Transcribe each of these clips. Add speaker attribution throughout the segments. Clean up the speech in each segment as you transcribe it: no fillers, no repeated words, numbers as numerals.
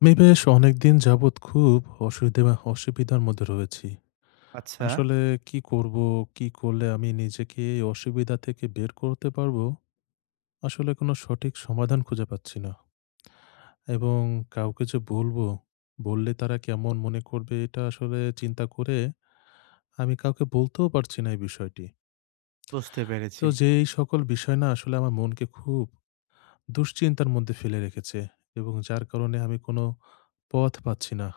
Speaker 1: আমি বেশ অনেকদিন যাবৎ খুব অসুবিধে অসুবিধার মধ্যে রয়েছি।
Speaker 2: আচ্ছা,
Speaker 1: আসলে কি করব? কি করলে আমি নিজেকে এই অসুবিধা থেকে বের করতে পারবো? আসলে কোনো সঠিক সমাধান খুঁজে পাচ্ছি না। এবং কাউকে যে বলবো, বললে তারা কেমন মনে করবে? এটা আসলে চিন্তা করে আমি কাউকে বলতেও পারছি না এই বিষয়টি।
Speaker 2: বুঝতে
Speaker 1: তো
Speaker 2: পেরেছি।
Speaker 1: যে এই সকল বিষয় না আসলে আমার মনকে খুব দুশ্চিন্তার মধ্যে ফেলে রেখেছে, এবং যার কারণে আমি কোনো পথ পাচ্ছি না।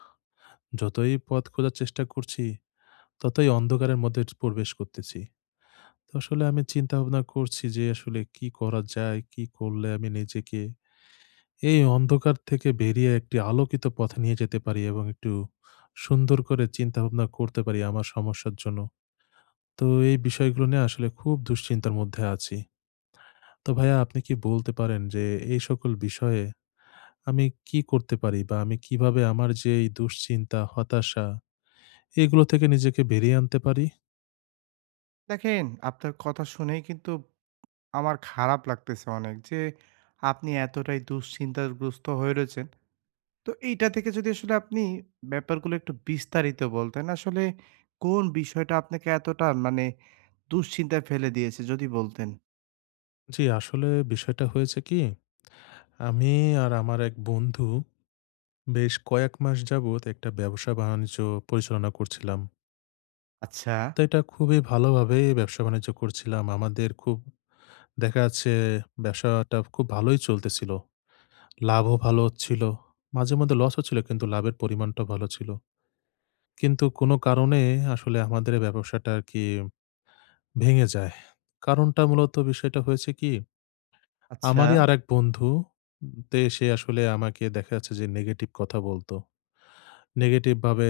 Speaker 1: যতই পথ খোঁজার চেষ্টা করছি, ততই অন্ধকারের মধ্যে প্রবেশ করতেছি। তো আসলে আমি চিন্তাভাবনা করছি যে আসলে কি করা যায়? কি করলে আমি নিজেকে এই অন্ধকার থেকে বেরিয়ে একটি আলোকিত পথে নিয়ে যেতে পারি এবং একটু সুন্দর করে চিন্তাভাবনা করতে পারি আমার সমস্যার জন্য। তো এই বিষয়গুলো নিয়ে আসলে খুব দুশ্চিন্তার মধ্যে আছি। তো ভাইয়া, আপনি কি বলতে পারেন যে এই সকল বিষয়ে আমি কি করতে পারি? বা আমি কিভাবে আমার যে এই দুশ্চিন্তা, হতাশা, এগুলো থেকে নিজেকে বেরিয়ে আনতে পারি?
Speaker 2: দেখেন, আপনার কথা শুনেই কিন্তু আমার খারাপ লাগতেছে অনেক যে, আপনি এতটাই দুশ্চিন্তাগ্রস্ত হয়ে রয়েছেন। তো এইটা থেকে যদি আসলে আপনি ব্যাপারগুলো একটু বিস্তারিত বলতেন, আসলে কোন বিষয়টা আপনাকে এতটা মানে দুশ্চিন্তায় ফেলে দিয়েছে যদি বলতেন?
Speaker 1: জি, আসলে বিষয়টা হয়েছে কি, আমি আর আমার এক বন্ধু বেশ কয়েক মাস যাবত একটা ব্যবসা বাণিজ্য পরিচালনা করছিলাম।
Speaker 2: আচ্ছা,
Speaker 1: তো এটা খুবই ভালোভাবে ব্যবসা বাণিজ্য করছিলাম। আমাদের খুব, দেখা যাচ্ছে, ব্যবসাটা খুব ভালোই চলতেছিল। লাভও ভালো হচ্ছিল। মাঝেমধ্যে লস হচ্ছিল, কিন্তু লাভের পরিমাণটা ভালো ছিল। কিন্তু কোনো কারণে আসলে আমাদের এই ব্যবসাটা আরকি ভেঙে যায়। কারণটা মূলত বিষয়টা হয়েছে কি?
Speaker 2: আচ্ছা,
Speaker 1: আমারই আরেক বন্ধু, তে সে আসলে আমাকে, দেখা যাচ্ছে যে, নেগেটিভ কথা বলতো। নেগেটিভ ভাবে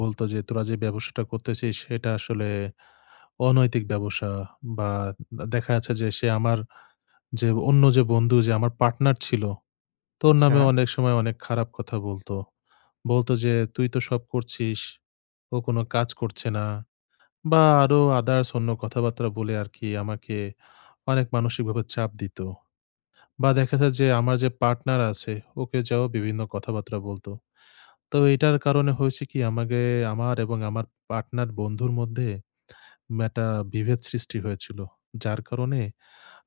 Speaker 1: বলত যে, "তোরা যে ব্যবসাটা করতেছিস সেটা আসলে অনৈতিক ব্যবসা।" বা দেখা যাচ্ছে যে সে আমার যে অন্য যে বন্ধু, যে আমার পার্টনার ছিল, তো ওর
Speaker 2: আচ্ছা,
Speaker 1: নামে অনেক সময় অনেক খারাপ কথা বলত। বলত যে, "তুই তো সব করছিস, ও কোনো কাজ করছে না।" বা আরো আদার্স অন্য কথাবার্তা বলে আরকি আমাকে অনেক মানসিকভাবে চাপ দিত। বা দেখা যায় যে আমার যে পার্টনার আছে, ওকে যেও বিভিন্ন কথাবার্তা বলত। তো এটার কারণে হয়েছে কি, আমাকে, আমার এবং আমার পার্টনার বন্ধুর মধ্যে একটা বিভেদ সৃষ্টি হয়েছিল। যার কারণে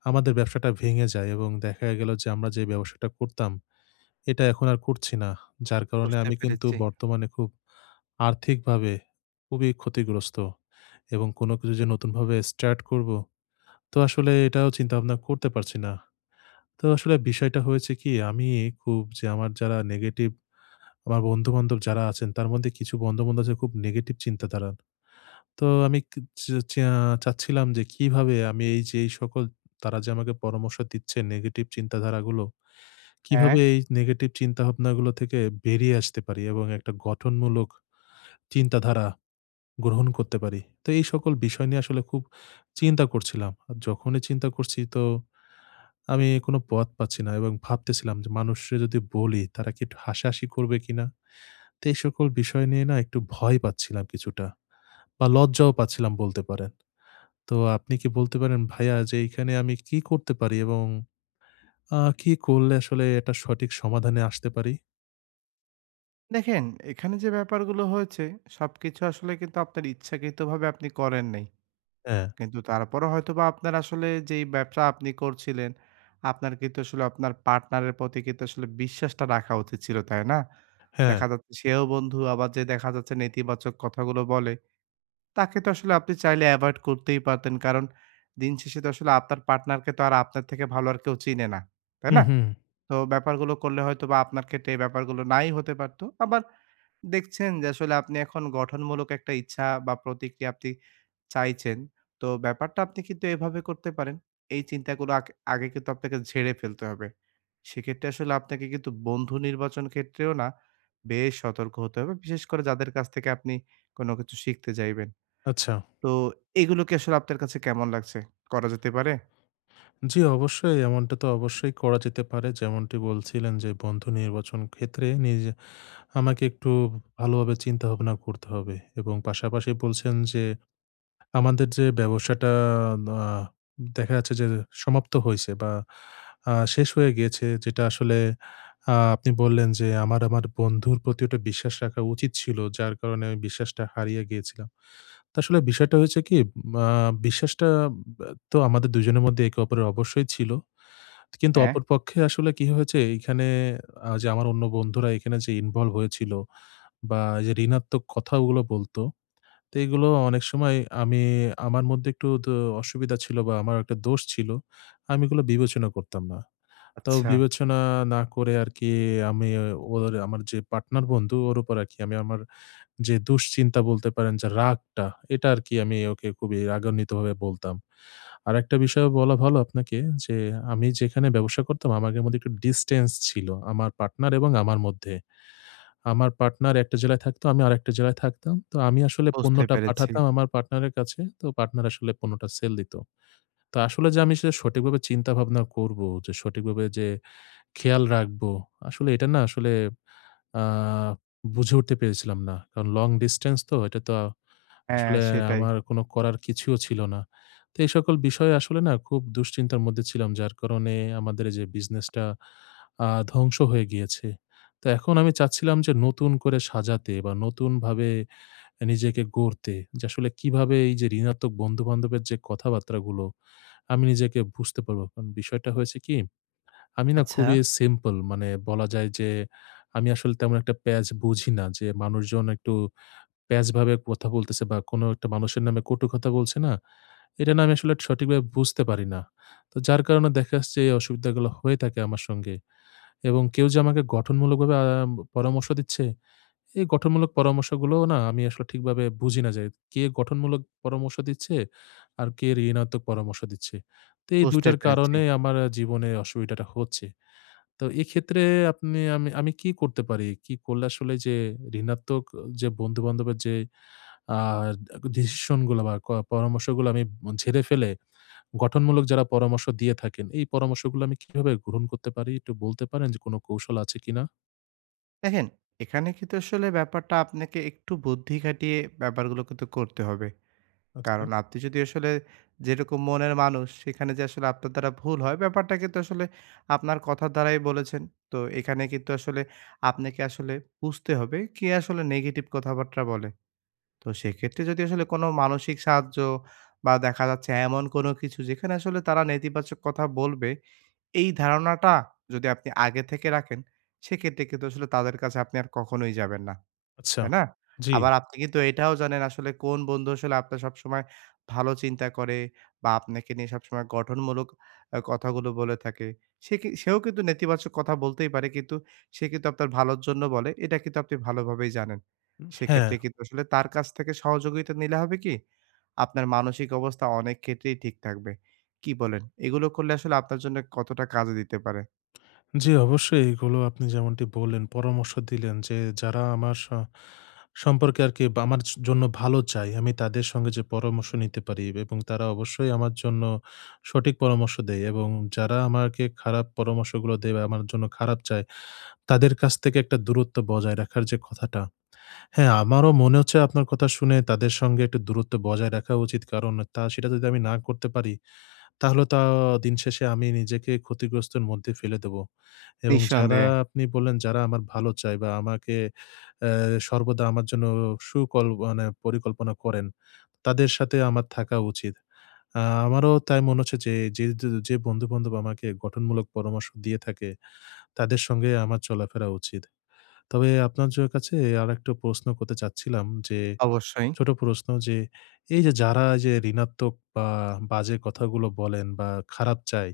Speaker 1: আমাদের ব্যবসাটা ভেঙে যায় এবং দেখা গেল যে আমরা যে ব্যবসাটা করতাম, এটা এখন আর করছি না। যার কারণে
Speaker 2: বুঝতে
Speaker 1: আমি কিন্তু
Speaker 2: পেরেছি।
Speaker 1: বর্তমানে খুব আর্থিকভাবে খুবই ক্ষতিগ্রস্ত এবং কোনো কিছু যে নতুনভাবে স্টার্ট করব, তো আসলে এটাও চিন্তা ভাবনা করতে পারছি না। তো আসলে বিষয়টা হয়েছে কি, আমি খুব, যে আমার যারা নেগেটিভ, আমার বন্ধু-বান্ধব যারা আছেন তার মধ্যে কিছু বন্ধু-বান্ধব আছে খুব নেগেটিভ চিন্তাধারা। তো আমি কি চা চা চাচ্ছিলাম যে কিভাবে আমি এই যে এই সকল, তারা যে আমাকে পরামর্শ দিচ্ছে নেগেটিভ চিন্তাধারাগুলো,
Speaker 2: হ্যাঁ,
Speaker 1: কিভাবে এই নেগেটিভ চিন্তাভাবনাগুলো থেকে বেরিয়ে আসতে পারি এবং একটা গঠনমূলক চিন্তাধারা গ্রহণ করতে পারি। তো এই সকল বিষয় নিয়ে আসলে খুব চিন্তা করছিলাম। আর যখনই চিন্তা করছি, তো আমি কোনো পথ পাচ্ছি না, এবং ভাবতেছিলাম যে মানুষরে যদি বলি, তারা কি একটু হাসাহাসি করবে কিনা? তো এই সকল বিষয় নিয়ে না একটু ভয় পাচ্ছিলাম কিছুটা, বা লজ্জাও পাচ্ছিলাম বলতে পারেন। তো আপনি কি বলতে পারেন ভাইয়া যে এইখানে আমি কি করতে পারি, এবং কি করলে আসলে এটা সঠিক সমাধানে আসতে পারি?
Speaker 2: দেখেন, এখানে যে ব্যাপারগুলো হয়েছে সবকিছু আসলে কিন্তু আপনার ইচ্ছাকৃতভাবে আপনি করেন নাই।
Speaker 1: হ্যাঁ,
Speaker 2: কিন্তু তারপরও হয়তোবা আপনার আসলে যেই ব্যবসা আপনি করছিলেন, আপনার কিন্তু আসলে আপনার পার্টনারের প্রতি কিন্তু আসলে বিশ্বাসটা রাখা উচিত ছিল, তাই না?
Speaker 1: হ্যাঁ।
Speaker 2: দেখা যাচ্ছে সেও বন্ধু, আবার যে দেখা যাচ্ছে নেতিবাচক কথাগুলো বলে, তাকে তো আসলে আপনি চাইলে এভয়েড করতেই পারতেন। কারণ দিন শেষে তো আসলে আপনার পার্টনারকে তো আর আপনার থেকে ভালো আর কেউ চিনে না, তাই
Speaker 1: হুম,
Speaker 2: না?
Speaker 1: হুম।
Speaker 2: তো ব্যাপারগুলো করলে হয়তোবা আপনার ক্ষেত্রে এই ব্যাপারগুলো নাই হতে পারত। আবার দেখছেন যে আসলে আপনি এখন গঠনমূলক একটা ইচ্ছা বা প্রতিক্রিয়া আপনি চাইছেন। তো ব্যাপারটা আপনি কিন্তু এভাবে করতে পারেন। এই চিন্তাগুলো আগে কিন্তু আপনাকে ঝেড়ে ফেলতে হবে। সেক্ষেত্রে আসলে আপনাকে কিন্তু বন্ধু নির্বাচন ক্ষেত্রেও না বেশ সতর্ক হতে হবে। বিশেষ করে যাদের কাছ থেকে আপনি কোনো কিছু শিখতে চাইবেন।
Speaker 1: আচ্ছা।
Speaker 2: তো এগুলো কি আসলে আপনার কাছে কেমন লাগছে? করা যেতে পারে?
Speaker 1: জি, অবশ্যই এমনটা তো অবশ্যই করা যেতে পারে। যেমনটি বলছিলেন যে বন্ধু নির্বাচন ক্ষেত্রে নিজে আমাকে একটু ভালোভাবে চিন্তাভাবনা করতে হবে, এবং পাশাপাশি বলছেন যে আমাদের যে ব্যবসাটা, আ দেখা যাচ্ছে যে সমাপ্ত হইছে বা শেষ হয়ে গিয়েছে, যেটা আসলে, আপনি বললেন যে আমার আমার বন্ধুর প্রতি ওটা বিশ্বাস রাখা উচিত ছিল। যার কারণে আমি বিশ্বাসটা হারিয়ে গিয়েছিলাম। তো আসলে বিষয়টা হয়েছে কি, আ বিশ্বাসটা, তো আমাদের দুজনের মধ্যে একে অপরের অবশ্যই ছিল। কিন্তু
Speaker 2: হ্যাঁ,
Speaker 1: অপরপক্ষে আসলে কি হয়েছে এইখানে, যে আমার অন্য বন্ধুরা এখানে যে ইনভলভ হয়েছিল বা এই যে ঋণাত্মক কথাগুলো বলত, তো এগুলো অনেক সময়, আমি আমার মধ্যে একটু অসুবিধা ছিল বা আমার একটা দোষ ছিল। আমি এগুলো বিবেচনা করতাম না। তো
Speaker 2: আচ্ছা,
Speaker 1: বিবেচনা না করে আরকি আমি ওর, আমার যে পার্টনার বন্ধু ওর উপর আরকি, আমি আমার যে দুশ্চিন্তা বলতে পারেন, যে রাগটা, এটা আরকি আমি ওকে খুবই রাগান্বিতভাবে বলতাম। আরেকটা বিষয়ও বলা ভালো আপনাকে, যে আমি যেখানে ব্যবসা করতাম, আমাদের মধ্যে একটু ডিসট্যান্স ছিল, আমার পার্টনার এবং আমার মধ্যে। আমার পার্টনার একটা জেলায় থাকতো, আমি আরেকটা জেলায় থাকতাম। তো আমি আসলে
Speaker 2: বুঝতে
Speaker 1: পণ্যটা
Speaker 2: পেরেছি।
Speaker 1: পাঠাতাম আমার পার্টনারের কাছে। তো পার্টনার আসলে পণ্যটা সেল দিত। তো আসলে যে আমি সেটা সঠিকভাবে চিন্তা ভাবনা করব, যে সঠিকভাবে যে খেয়াল রাখবো, আসলে এটা না আসলে আ বুঝে উঠতে পেরেছিলাম না। কারণ লং ডিসট্যান্স, তো এটা তো
Speaker 2: হ্যাঁ,
Speaker 1: আসলে
Speaker 2: সেটাই।
Speaker 1: আমার কোনো করার কিছুও ছিল না। তো এই সকল বিষয়ে আসলে না খুব দুশ্চিন্তার মধ্যে ছিলাম, যার কারণে আমাদের এই যে বিজনেসটা ধ্বংস হয়ে গিয়েছে। তো এখন আমি চাচ্ছিলাম যে নতুন করে সাজাতে বা নতুনভাবে নিজেকে গড়তে, যে আসলে কিভাবে এই যে ঋণাত্মক বন্ধু-বান্ধবের যে কথাবার্তাগুলো, আমি নিজেকে বুঝতে পারবো। কারণ বিষয়টা হয়েছে কি, আমি না
Speaker 2: আচ্ছা,
Speaker 1: খুবই সিম্পল, মানে বলা যায় যে আমি আসলে তেমন একটা প্যাঁচ বুঝি না, যে মানুষজন একটু প্যাঁচভাবে কথা বলতেছে বা কোনো একটা মানুষের নামে কটু কথা বলছে না? এটা না আমি আসলে সঠিকভাবে বুঝতে পারি না। তো যার কারণে দেখা যাচ্ছে এই অসুবিধাগুলো হয়ে থাকে আমার সঙ্গে। এবং কেউ যে আমাকে গঠনমূলকভাবে পরামর্শ দিচ্ছে, এই গঠনমূলক পরামর্শগুলোও না আমি আসলে ঠিকভাবে বুঝি না, যে কে গঠনমূলক পরামর্শ দিচ্ছে আর কে ঋণাত্মক পরামর্শ দিচ্ছে। তো এই ২
Speaker 2: বুঝতে
Speaker 1: টার
Speaker 2: পেরেছি।
Speaker 1: কারণে আমার জীবনে অসুবিধাটা হচ্ছে। তো এক্ষেত্রে আপনি, আমি আমি কি করতে পারি? কি করলে আসলে যে ঋণাত্মক যে বন্ধু-বান্ধবের যে আ ডিসিশন গুলা বা পরামর্শগুলো আমি ঝেড়ে ফেলে গঠনমূলক যারা পরামর্শ দিয়ে থাকেন, এই পরামর্শগুলো আমি কিভাবে গ্রহণ করতে পারি? একটু বলতে পারেন যে কোন কৌশল আছে কিনা?
Speaker 2: দেখেন, এখানে কিন্তু আসলে ব্যাপারটা আপনাকে একটু বুদ্ধি খাটিয়ে ব্যাপারগুলো কিন্তু করতে হবে।
Speaker 1: আচ্ছা,
Speaker 2: কারণ আপনি যদি আসলে যেরকম মনের মানুষ, সেখানে যে আসলে আপনার দ্বারা ভুল হয়, ব্যাপারটা কিন্তু আসলে আপনার কথার দ্বারাই বলেছেন। তো এখানে কিন্তু আসলে আপনাকে আসলে বুঝতে হবে, কে আসলে নেগেটিভ কথাবার্তা বলে। তো সেক্ষেত্রে যদি আসলে কোনো মানসিক সাহায্য বা দেখা যাচ্ছে এমন কোনো কিছু যেখানে আসলে তারা নেতিবাচক কথা বলবে, এই ধারণাটা যদি আপনি আগে থেকে রাখেন, সেক্ষেত্রে কিন্তু আসলে তাদের কাছে আপনি আর কখনোই যাবেন না।
Speaker 1: আচ্ছা।
Speaker 2: তাই না?
Speaker 1: জি,
Speaker 2: আবার আপনি কিন্তু এটাও জানেন আসলে কোন বন্ধু আসলে আপনার সবসময় ভালো চিন্তা করে বা আপনাকে নিয়ে সবসময় গঠনমূলক কথাগুলো বলে থাকে। সে কি সেও কিন্তু নেতিবাচক কথা বলতেই পারে, কিন্তু সে কিন্তু আপনার ভালোর জন্য বলে এটা কিন্তু আপনি ভালোভাবেই জানেন।
Speaker 1: হ্যাঁ,
Speaker 2: সেক্ষেত্রে কিন্তু আসলে তার কাছ থেকে সহযোগিতা নিলে হবে কি? আপনার মানসিক অবস্থা অনেক ক্ষেত্রেই ঠিক থাকবে। কি বলেন? এগুলো করলে আসলে আপনার জন্য কতটা কাজে দিতে পারে?
Speaker 1: জি, অবশ্যই এগুলো আপনি যেমনটি বললেন, পরামর্শ দিলেন যে যারা আমার সম্পর্কে আরকি বা আমার জন্য ভালো চায়, আমি তাদের সঙ্গে যে পরামর্শ নিতে পারি, এবং তারা অবশ্যই আমার জন্য সঠিক পরামর্শ দেয়, এবং যারা আমাকে খারাপ পরামর্শগুলো দেয় বা আমার জন্য খারাপ চায়, তাদের কাছ থেকে একটা দূরত্ব বজায় রাখার যে কথাটা, হ্যাঁ, আমারও মনে হচ্ছে আপনার কথা শুনে তাদের সঙ্গে একটু দূরত্ব বজায় রাখা উচিত। কারণ সেটা যদি আমি না করতে পারি, তাহলে তো দিন শেষে আমি নিজেকে ক্ষতিগ্রস্তের মধ্যে ফেলে দেবো। এবং যারা
Speaker 2: নিঃসন্দেহে,
Speaker 1: আপনি বললেন, যারা আমার ভালো চায় বা আমাকে সর্বদা আমার জন্য সুকল, মানে পরিকল্পনা করেন, তাদের সাথে আমার থাকা উচিত। আমারও তাই মনে হচ্ছে যে, যে, বন্ধু-বান্ধব আমাকে গঠনমূলক পরামর্শ দিয়ে থাকে, তাদের সঙ্গে আমার চলাফেরা উচিত। তবে আপনার কাছে আরেকটা প্রশ্ন করতে চাচ্ছিলাম যে,
Speaker 2: অবশ্যই।
Speaker 1: ছোট প্রশ্ন, যে এই যে যারা এই যে ঋণাত্মক বা বাজে কথাগুলো বলেন বা খারাপ চায়,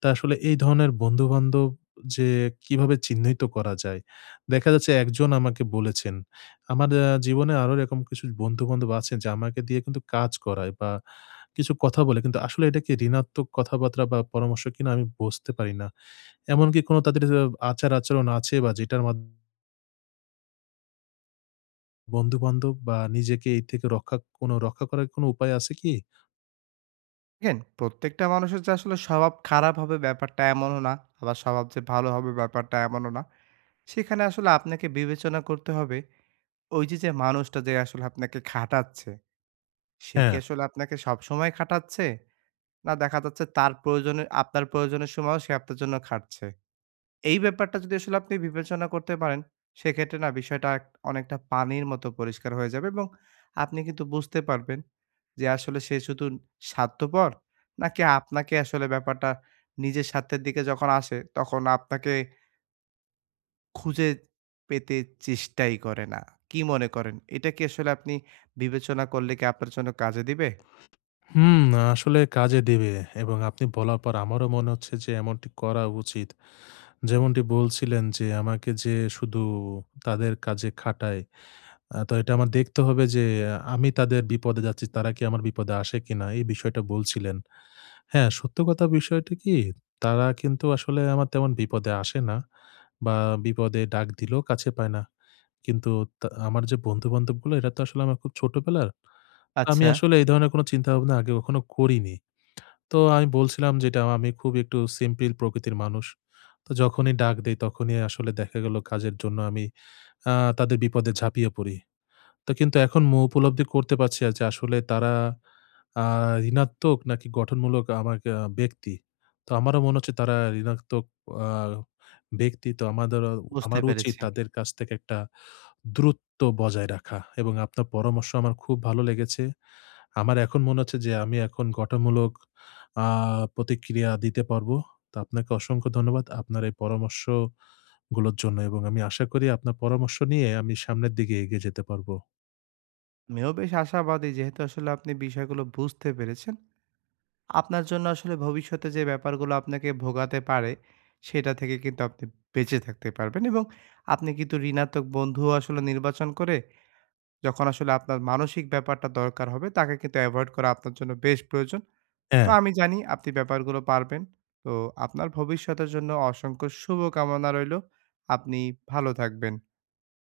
Speaker 1: তা আসলে এই ধরনের বন্ধু-বান্ধব যে কিভাবে চিহ্নিত করা যায়? দেখা যাচ্ছে একজন আমাকে বলেছেন। আমার জীবনে আরো এরকম কিছু বন্ধু-বান্ধব আছেন যে আমাকে দিয়ে কিন্তু কাজ করায় বা কিছু কথা বলে। কিন্তু আসলে এটা কি ঋণাত্মক কথাবার্তা বা পরামর্শ কিনা, আমি বুঝতে পারি না। এমনকি কোনো তাদের আচার-আচরণ আছে বা যেটার বন্ধু-বান্ধব বা নিজেকে এই থেকে কোনো রক্ষা করার কোনো উপায় আছে কি?
Speaker 2: দেখেন, প্রত্যেকটা মানুষের যে আসলে স্বভাব খারাপ হবে ব্যাপারটা এমনও না। আবার স্বভাব যে ভালো হবে ব্যাপারটা এমনও না। সেখানে আসলে আপনাকে বিবেচনা করতে হবে, ওই যে, যে মানুষটা যে আসলে আপনাকে খাটাচ্ছে, সে কি
Speaker 1: হ্যাঁ।
Speaker 2: আসলে আপনাকে সবসময় খাটাচ্ছে? না দেখা যাচ্ছে তার প্রয়োজনে আপনার প্রয়োজনের সময়ও সে আপনার জন্য খাটছে। এই ব্যাপারটা যদি আসলে আপনি বিবেচনা করতে পারেন, সেক্ষেত্রে না বিষয়টা অনেকটা পানির মতো পরিষ্কার হয়ে যাবে এবং আপনি কিন্তু বুঝতে পারবেন যে আসলে সে শুধু স্বার্থপর নাকি আপনাকে আসলে ব্যাপারটা নিজের স্বার্থের দিকে যখন আসে, তখন আপনাকে খুঁজে পেতে চেষ্টাই করে না। কি মনে করেন? এটা কি আসলে আপনি বিবেচনা করলে কি আপনার জন্য কাজে দিবে?
Speaker 1: হুম, আসলে কাজে দিবে, এবং আপনি বলার পর আমারও মনে হচ্ছে যে এমনটি করা উচিত। যেমনটি বলছিলেন যে আমাকে যে শুধু তাদের কাজে খাটায়, তো এটা আমার দেখতে হবে যে আমি তাদের বিপদে যাচ্ছি, তারা কি আমার বিপদে আসে কিনা? এই বিষয়টা বলছিলেন। হ্যাঁ, সত্য কথা, বিষয়টা কি, তারা কিন্তু আসলে আমার তেমন বিপদে আসে না, বা বিপদে ডাক দিলেও কাছে পায় না। কিন্তু তা আমার যে বন্ধু-বান্ধবগুলো এরা তো আসলে আমার খুব ছোটবেলার। তো আমি
Speaker 2: আচ্ছা,
Speaker 1: আসলে এই ধরনের কোন চিন্তাভাবনা আগে কখনো করিনি। তো আমি বলছিলাম যেটা, আমি খুব একটু সিম্পল প্রকৃতির মানুষ। তো যখনই ডাক দেই, তখনই আসলে দেখা গেল কাজের জন্য আমি আ তাদের বিপদে ঝাঁপিয়ে পড়ি। তো কিন্তু এখন উপলব্ধি করতে পারছি আর, যে আসলে তারা আ ঋণাত্মক নাকি গঠনমূলক আমাকে ব্যক্তি। তো আমারও মনে হচ্ছে তারা ঋণাত্মক আ ব্যক্তি। তো আমাদেরও
Speaker 2: বুঝতে
Speaker 1: আমার উচিত
Speaker 2: পেরেছি।
Speaker 1: তাদের কাছ থেকে একটা দূরত্ব বজায় রাখা, এবং আপনার পরামর্শ আমার খুব ভালো লেগেছে। আমার এখন মনে হচ্ছে যে আমি এখন গঠনমূলক আ প্রতিক্রিয়া দিতে পারবো। তো আপনাকে অসংখ্য ধন্যবাদ আপনার এই পরামর্শগুলোর জন্য, এবং আমি আশা করি আপনার পরামর্শ নিয়ে আমি সামনের দিকে এগিয়ে যেতে পারবো।
Speaker 2: আমিও বেশ আশাবাদী যেহেতু আসলে আপনি বিষয়গুলো বুঝতে পেরেছেন। আপনার জন্য আসলে ভবিষ্যতে যে ব্যাপারগুলো আপনাকে ভোগাতে পারে, সেটা থেকে কিন্তু আপনি বেঁচে থাকতে পারবেন এবং আপনি কিন্তু ঋণাত্মক বন্ধুও আসলে নির্বাচন করে যখন আসলে আপনার মানসিক ব্যাপারটা দরকার হবে, তাকে কিন্তু এভয়েড করা আপনার জন্য বেশ প্রয়োজন। তো
Speaker 1: হ্যাঁ।
Speaker 2: আমি জানি আপনি ব্যাপারগুলো পারবেন। তো আপনার ভবিষ্যতের জন্য অসংখ্য শুভকামনা রইলো। আপনি ভালো থাকবেন।